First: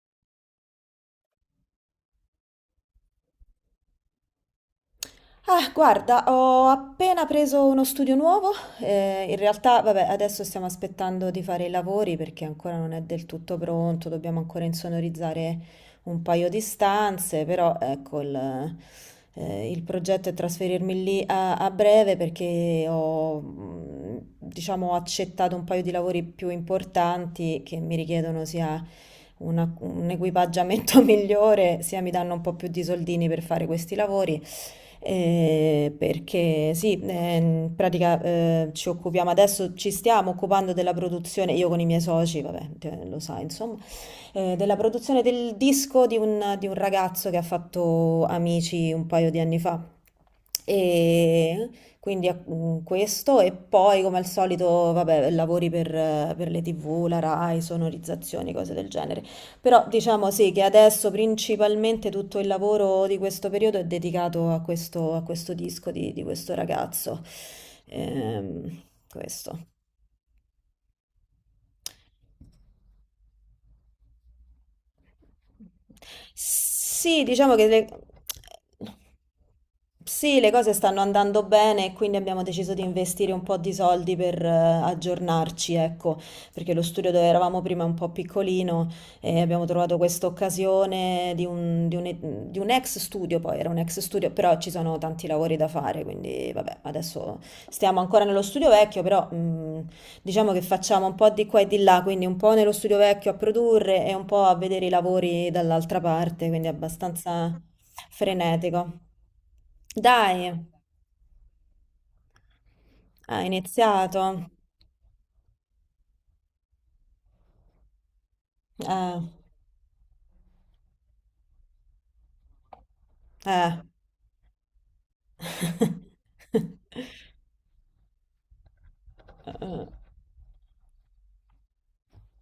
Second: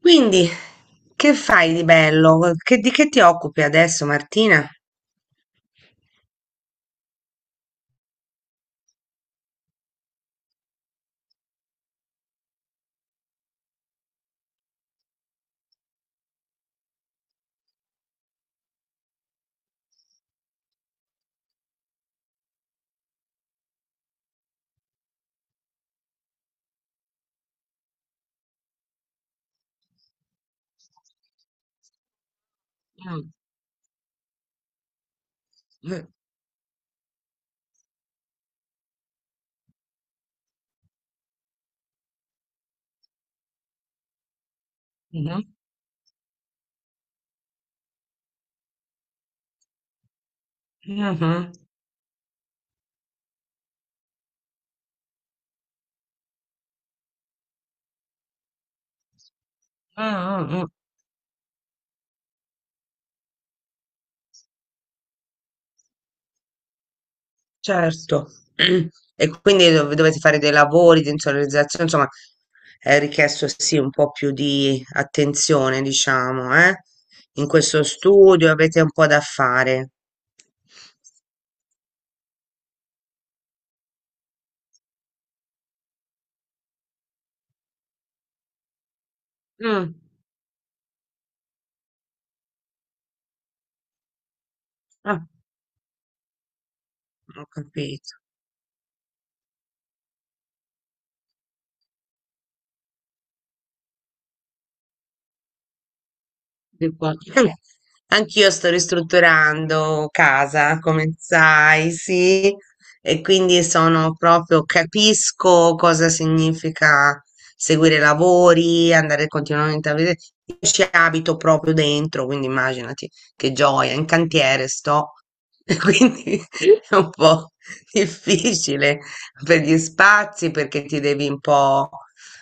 Quindi, che fai di bello? Di che ti occupi adesso, Martina? Ah, guarda, ho appena preso uno studio nuovo. In realtà, vabbè, adesso stiamo aspettando di fare i lavori perché ancora non è del tutto pronto, dobbiamo ancora insonorizzare un paio di stanze, però ecco, il progetto è trasferirmi lì a breve perché ho, diciamo, accettato un paio di lavori più importanti che mi richiedono sia un equipaggiamento migliore, sia mi danno un po' più di soldini Mm. per fare questi lavori. Eh. Perché sì, in pratica ci stiamo occupando della produzione, io con i miei soci, vabbè, lo sai, insomma, della produzione Mhm, del disco di un ragazzo che ha fatto Amici un paio di anni fa. mhm, E quindi questo e poi come al solito, vabbè, lavori per le TV, la Rai, sonorizzazioni, cose del genere. Però mm, diciamo sì mm, che mm. adesso principalmente tutto il lavoro di questo periodo è dedicato a questo disco di questo ragazzo. Certo. Ehm, Mm. E questo. quindi dovete fare dei lavori di insonorizzazione, insomma, è richiesto sì un po' più di attenzione, diciamo, eh? Sì, In diciamo che questo le... studio avete un po' da fare. Sì, le cose stanno andando bene e quindi abbiamo deciso di investire un po' di soldi per aggiornarci, ecco, perché lo studio dove eravamo prima è un po' piccolino e abbiamo Mm, trovato questa occasione di un ex studio, poi era un ex studio, però ci sono ah, tanti lavori da fare, quindi vabbè, adesso ho stiamo capito. ancora nello studio vecchio, però diciamo che facciamo un po' di qua e di là, quindi un po' nello studio vecchio a produrre e un po' a vedere i lavori dall'altra parte, quindi Di qua. Abbastanza anch'io sto frenetico. ristrutturando Dai, casa, come sai, sì, e ha quindi sono iniziato. proprio, capisco cosa significa seguire i lavori, Eh, andare continuamente a vedere. Io ci abito proprio dentro, quindi immaginati che eh. gioia, in cantiere sto, e quindi è un po' difficile per gli spazi perché ti devi un po'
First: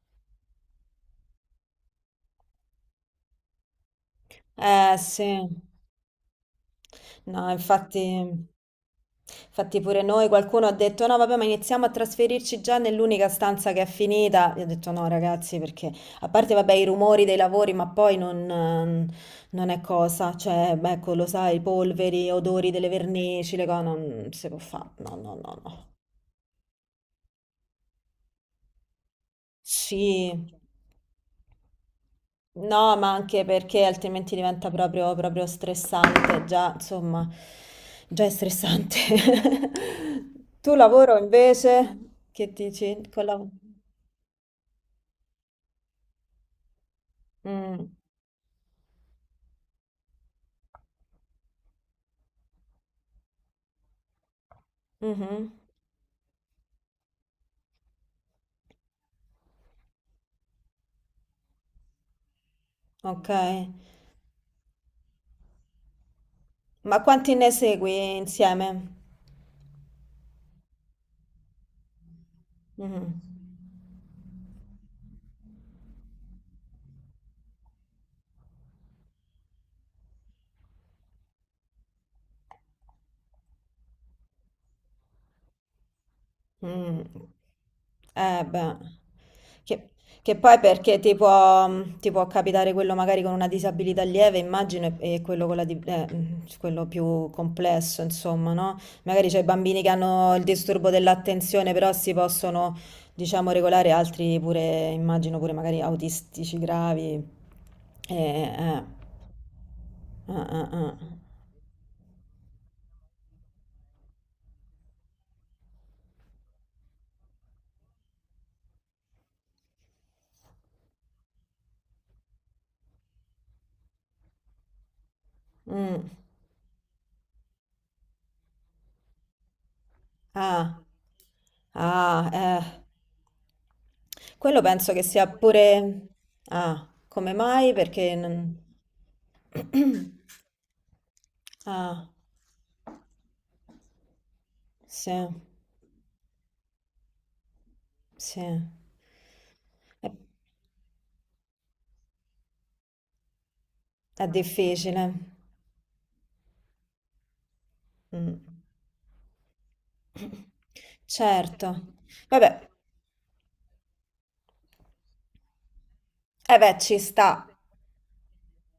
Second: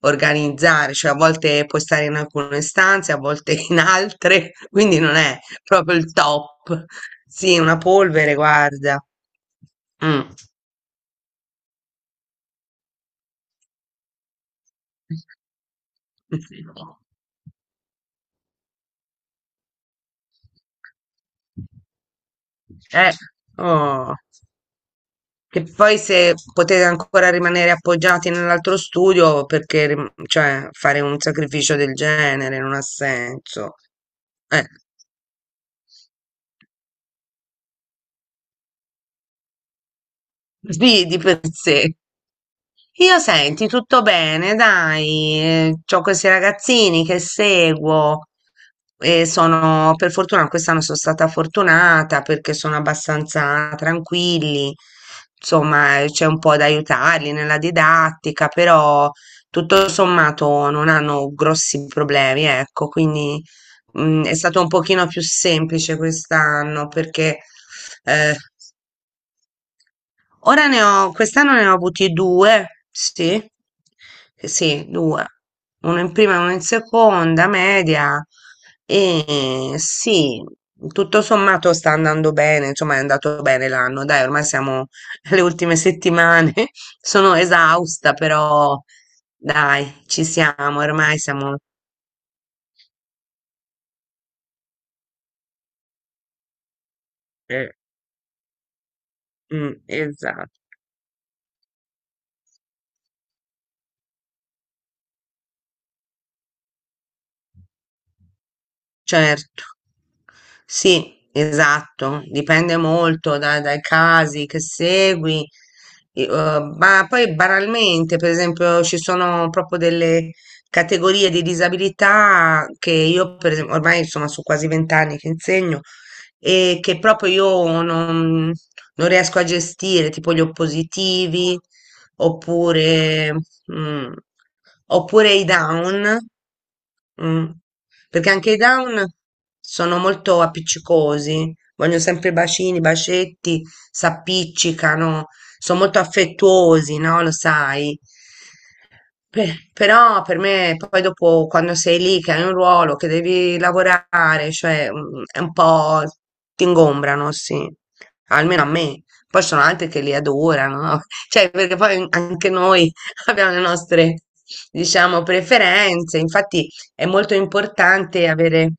organizzare, cioè a volte puoi stare in alcune stanze, a volte in altre, Eh quindi non è sì. proprio il top. No, Sì, una infatti, polvere, guarda. infatti pure Mm. noi qualcuno ha detto no, vabbè, ma iniziamo a trasferirci già nell'unica stanza che è finita. Io ho detto no, ragazzi, perché a parte, vabbè, i rumori dei lavori, ma poi non, non è cosa. Cioè, beh, ecco, lo sai, polveri, odori delle Eh, vernici, le cose, oh. non si può fare. No, no, no, Che no. poi se potete ancora rimanere appoggiati nell'altro studio, perché Sì. Cioè, fare un sacrificio del genere non ha No, ma anche senso. perché altrimenti Eh, diventa proprio stressante, già, insomma, già è stressante. Tu sì, lavoro di per sé. invece, che dici? Io senti, tutto bene, dai, ho questi ragazzini che Mm, seguo e sono, per fortuna, quest'anno sono stata fortunata perché sono abbastanza tranquilli, mhm, insomma, c'è un po' da aiutarli nella didattica, però tutto sommato non hanno grossi problemi, ecco, ok, quindi è stato un pochino più semplice quest'anno ma quanti perché... ne segui eh, insieme? ora ne ho, quest'anno ne ho avuti due, Mhm. sì, sì, due, uno in prima e uno in seconda, media, e sì, tutto sommato sta andando bene, insomma è andato bene l'anno, dai, ormai siamo alle ultime settimane, Mm. sono esausta, Eh beh, però che, dai, ci che poi siamo, ormai siamo... ti può capitare quello magari con una disabilità lieve, immagino, e quello, con la quello più eh, complesso, insomma, no? Magari c'è i mm, bambini che hanno il esatto. disturbo dell'attenzione, però si possono, diciamo, regolare, altri pure, immagino pure magari autistici gravi. Eh, eh. Certo. Ah, ah, ah. Sì, esatto, dipende molto dai casi che segui, e, ma poi banalmente, per esempio, ci sono proprio delle categorie di disabilità che io, per esempio, ormai insomma sono quasi 20 anni che insegno Mm. e che proprio io non, non riesco a gestire, tipo gli Ah, oppositivi, ah, eh. oppure, mm, Quello penso che sia oppure i pure... down, Ah, come mm, mai? Perché... perché anche i down sono molto appiccicosi, vogliono Ah, sempre bacini, bacetti, sì, s'appiccicano, sono molto affettuosi, no? Lo sai. sì. È, Però per me, poi dopo, quando sei lì, che hai un ruolo, che devi è lavorare, cioè difficile. È un po' ti ingombrano, sì, Mm. almeno a me. Poi ci sono altri che li adorano, no? Cioè, perché Certo. poi anche Vabbè, noi abbiamo le nostre, diciamo, preferenze. eh Infatti beh, ci è sta. molto importante avere,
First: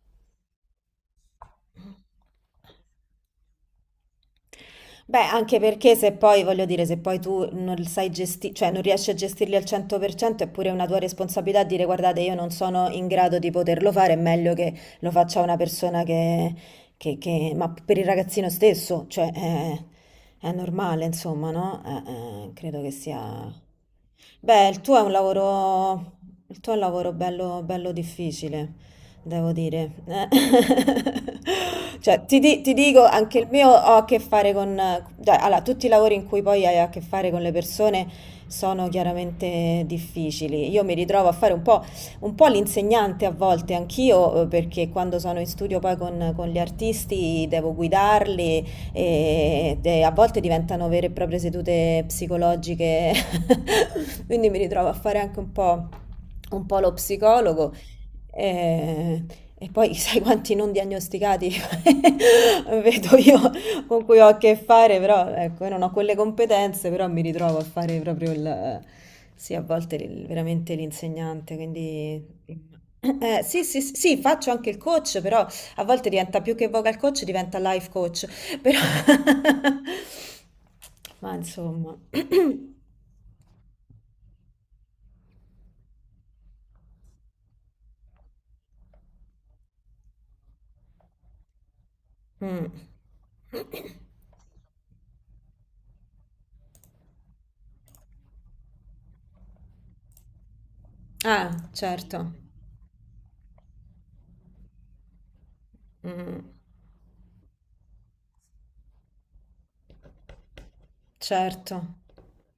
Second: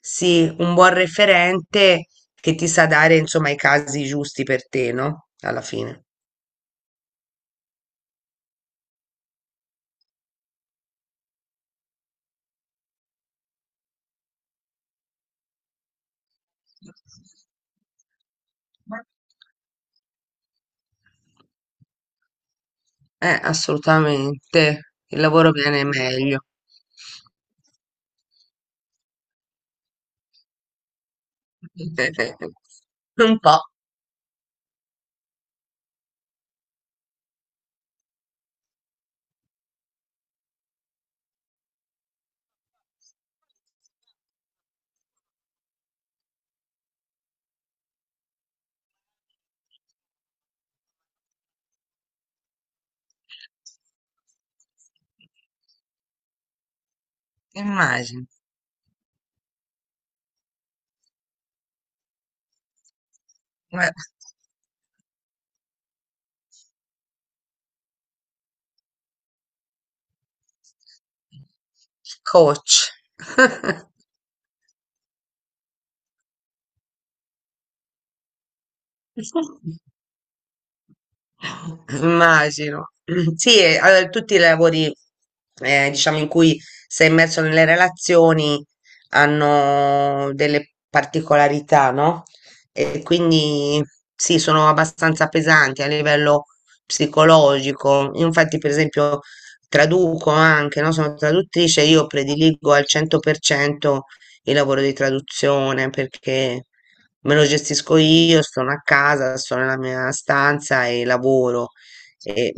sì, un buon referente che ti sa dare, insomma, i casi giusti per te, Beh, no? anche Alla perché fine. se poi, voglio dire, se poi tu non sai gestire, cioè non riesci a gestirli al 100%, è pure una tua responsabilità dire guardate, io non sono in grado di poterlo fare, è meglio che lo faccia una persona che, ma per il ragazzino Ma- stesso, è normale, insomma, no? Credo che sia. Beh, il assolutamente. tuo è un Il lavoro viene lavoro, meglio. il tuo è un lavoro bello, bello difficile, devo dire. Cioè, ti dico, Un anche il po', mio ho a che fare con... cioè, allora, tutti i lavori in cui poi hai a che fare con le persone sono chiaramente difficili. Io mi ritrovo a fare un po' l'insegnante a volte, anch'io, perché quando sono in studio poi con gli artisti devo guidarli e a volte diventano vere e proprie sedute psicologiche, quindi mi ritrovo a fare anche un po' lo psicologo. immagino. E, e poi sai quanti non diagnosticati vedo io Beh, con cui ho a che fare, però ecco, io non ho quelle competenze, però mi ritrovo a fare proprio il, sì, a volte veramente l'insegnante, quindi coach. Sì, sì, sì, sì, faccio anche il coach, però a volte diventa più che vocal coach, diventa life coach, però... Ma insomma... Immagino. Sì, e, allora, tutti i lavori, diciamo, in cui sei immerso nelle relazioni hanno delle particolarità, no? Mm. E quindi sì, sono abbastanza pesanti a livello psicologico. Infatti, per esempio, traduco anche, no? Sono Ah, traduttrice, io certo. prediligo al 100% il lavoro di traduzione Mm, perché me lo gestisco io, sono a casa, sono nella mia stanza e lavoro. certo. E,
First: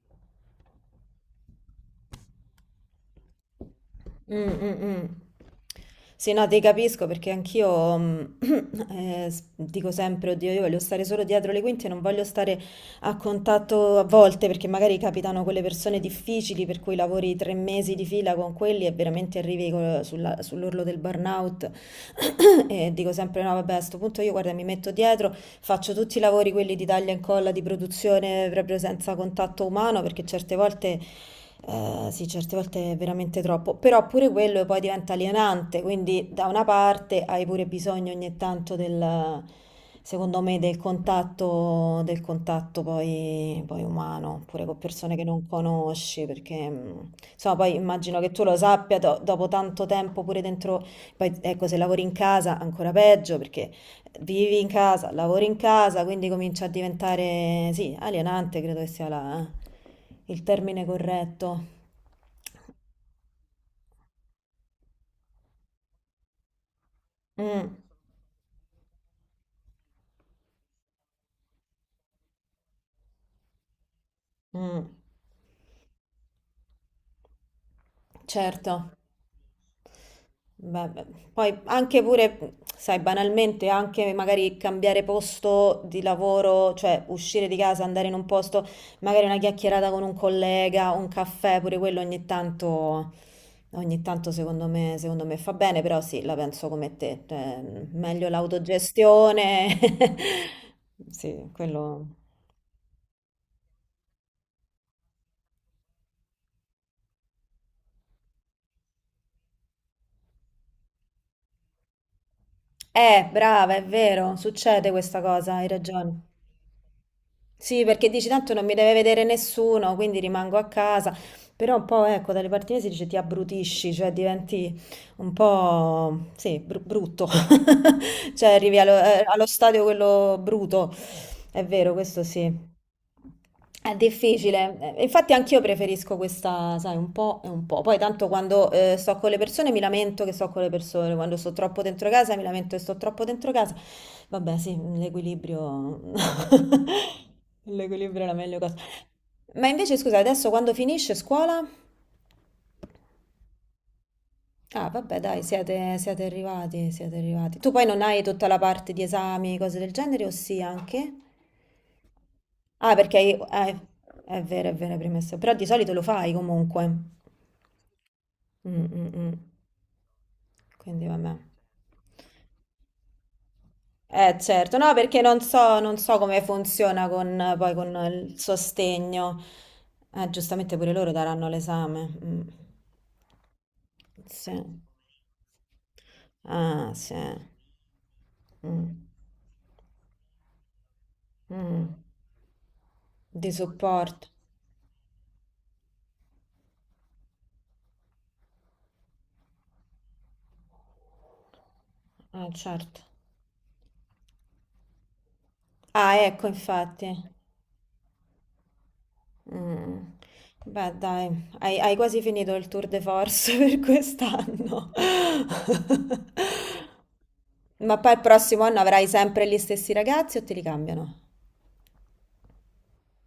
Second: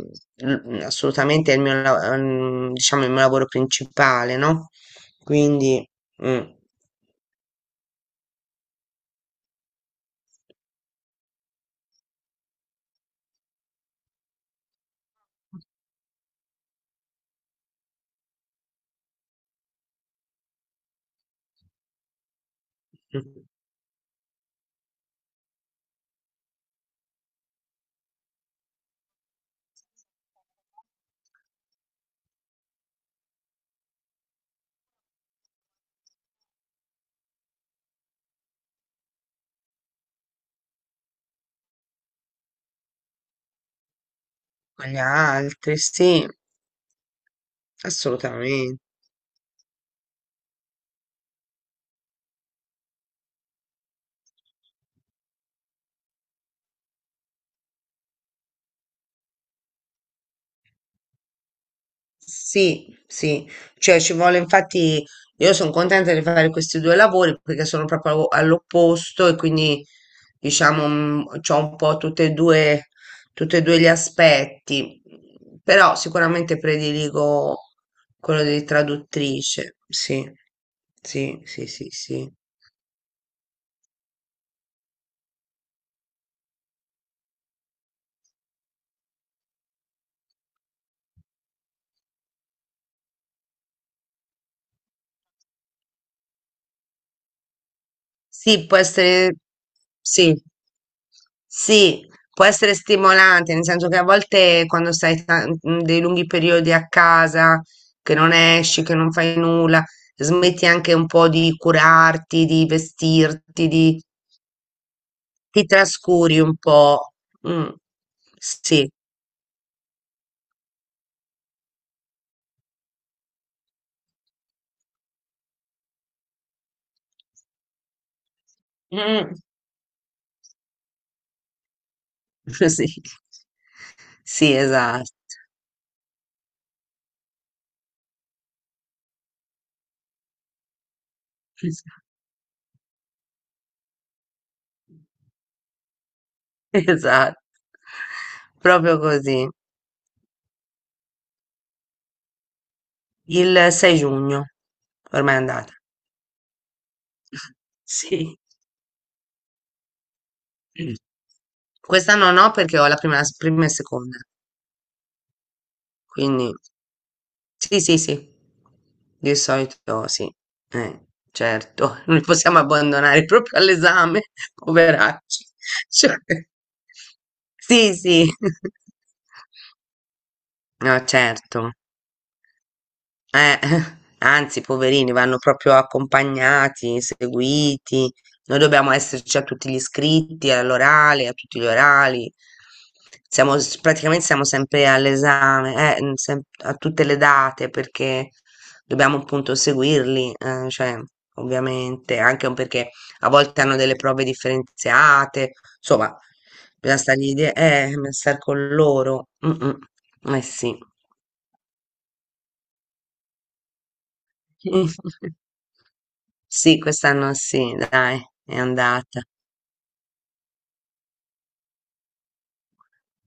assolutamente è il mio, diciamo, il mio lavoro principale, Mm, no? mm, mm. Quindi, Sì, mm, no, ti capisco perché anch'io dico sempre, oddio, io voglio stare solo dietro le quinte, non voglio stare a contatto a volte, perché magari capitano quelle persone difficili per cui lavori tre mesi di fila con quelli e veramente arrivi sull'orlo del burnout. E dico con sempre no, vabbè, a sto punto io guarda, mi metto dietro, faccio tutti i lavori quelli di taglia e incolla, di produzione proprio senza contatto umano, perché certe volte sì, certe volte è veramente troppo, però pure quello poi diventa alienante, quindi da una parte hai pure bisogno ogni tanto del. Secondo me del contatto, poi umano, pure con gli persone che non altri, conosci, sì, perché insomma poi immagino che tu lo assolutamente. sappia dopo tanto tempo pure dentro, poi ecco se lavori in casa ancora peggio perché vivi in casa, lavori in casa, quindi comincia a diventare, sì, alienante credo che sia il termine corretto. Sì, sì, cioè ci vuole infatti io sono contenta di fare questi due lavori perché Mm, sono proprio all'opposto e quindi diciamo ho un po' tutte e due, tutti e due gli mm, aspetti, però sicuramente prediligo quello di certo. traduttrice, sì, Beh, beh, sì, poi sì, sì, anche sì. pure, sai, banalmente, anche magari cambiare posto di lavoro, cioè uscire di casa, andare in un posto, magari una chiacchierata con un collega, un caffè, pure quello ogni tanto, secondo me, fa bene, però sì, la penso come te, cioè, meglio Sì, può essere, l'autogestione. sì, Sì, quello. sì, può essere stimolante, nel senso che a volte quando stai dei lunghi periodi a casa, che non esci, che non fai nulla, smetti anche un po' di curarti, di vestirti, Brava, è di, vero, succede questa cosa, ti hai ragione. trascuri un po'. Mm. Sì, perché dici tanto non mi Sì. deve vedere nessuno, quindi rimango a casa. Però un po', ecco, dalle parti mie si dice ti abbrutisci, cioè diventi un po', sì, brutto. Cioè arrivi allo, Mm. allo stadio quello bruto. È vero, questo sì. Sì, È sì, difficile. Infatti esatto, anch'io preferisco questa, sai, un po' e un po'. Poi tanto quando sto con le persone mi lamento che sto con le persone, quando sto troppo dentro casa mi lamento che sto troppo dentro casa. Vabbè, sì, l'equilibrio... esatto, L'equilibrio è la meglio cosa. proprio così. Ma invece scusa, adesso quando finisce scuola? Il 6 giugno, Ah, vabbè, ormai è dai, andata. Siete arrivati, siete arrivati. Tu poi non hai Sì. tutta la parte di esami, cose del genere, o sì Mm. anche? Quest'anno no perché ho Ah, la perché prima, prima e seconda, è vero, hai premesso. Però di solito lo fai quindi comunque. sì, sì, sì, Mm, mm, di mm. solito sì, eh, Quindi vabbè. certo, non li possiamo abbandonare proprio all'esame, Eh certo, no, perché non poveracci. so, non Cioè, so come funziona con, poi sì, con sì, il sostegno. Giustamente pure no, loro daranno certo. l'esame. Mm. Eh, Sì. anzi, poverini, vanno proprio Ah, accompagnati, sì. seguiti. Noi dobbiamo Mm. esserci a tutti gli iscritti, all'orale, a tutti gli Mm. orali. Di Siamo, praticamente supporto. siamo sempre all'esame, a tutte le date, perché dobbiamo appunto seguirli, cioè, ovviamente, anche Ah, perché certo. a volte hanno delle prove differenziate, insomma, Ah, ecco, bisogna infatti. stargli, bisogna star con loro. Mm, Mm. mm. Eh sì. Beh, dai, hai, hai quasi finito il tour de force per quest'anno. Sì, quest'anno sì, Ma poi il dai, è prossimo anno avrai andata. sempre gli stessi ragazzi o te li cambiano?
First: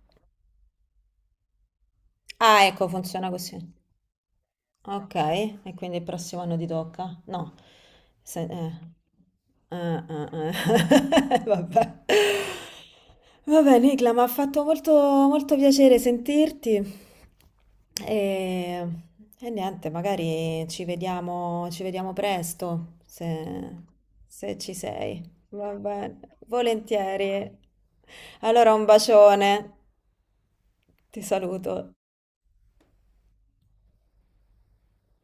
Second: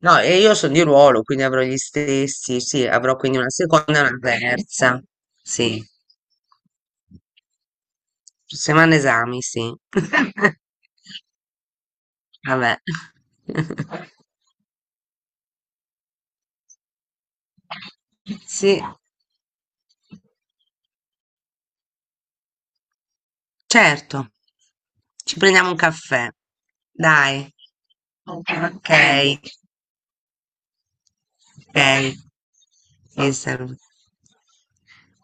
No, e io sono di ruolo, quindi avrò gli stessi, Ah, ecco, sì, avrò funziona quindi una così. seconda e una terza. Okay, e Sì, quindi il prossimo anno ti tocca? No. Se settimana esami, sì. Eh, eh, eh. Vabbè. Vabbè. Vabbè, Nicla, mi ha fatto molto piacere sentirti. Sì, E, e niente, magari ci vediamo presto, se, certo. se ci sei. Ci prendiamo Va un caffè. bene, Dai. volentieri. Allora un Ok, bacione, ti saluto. ok. Ti saluto.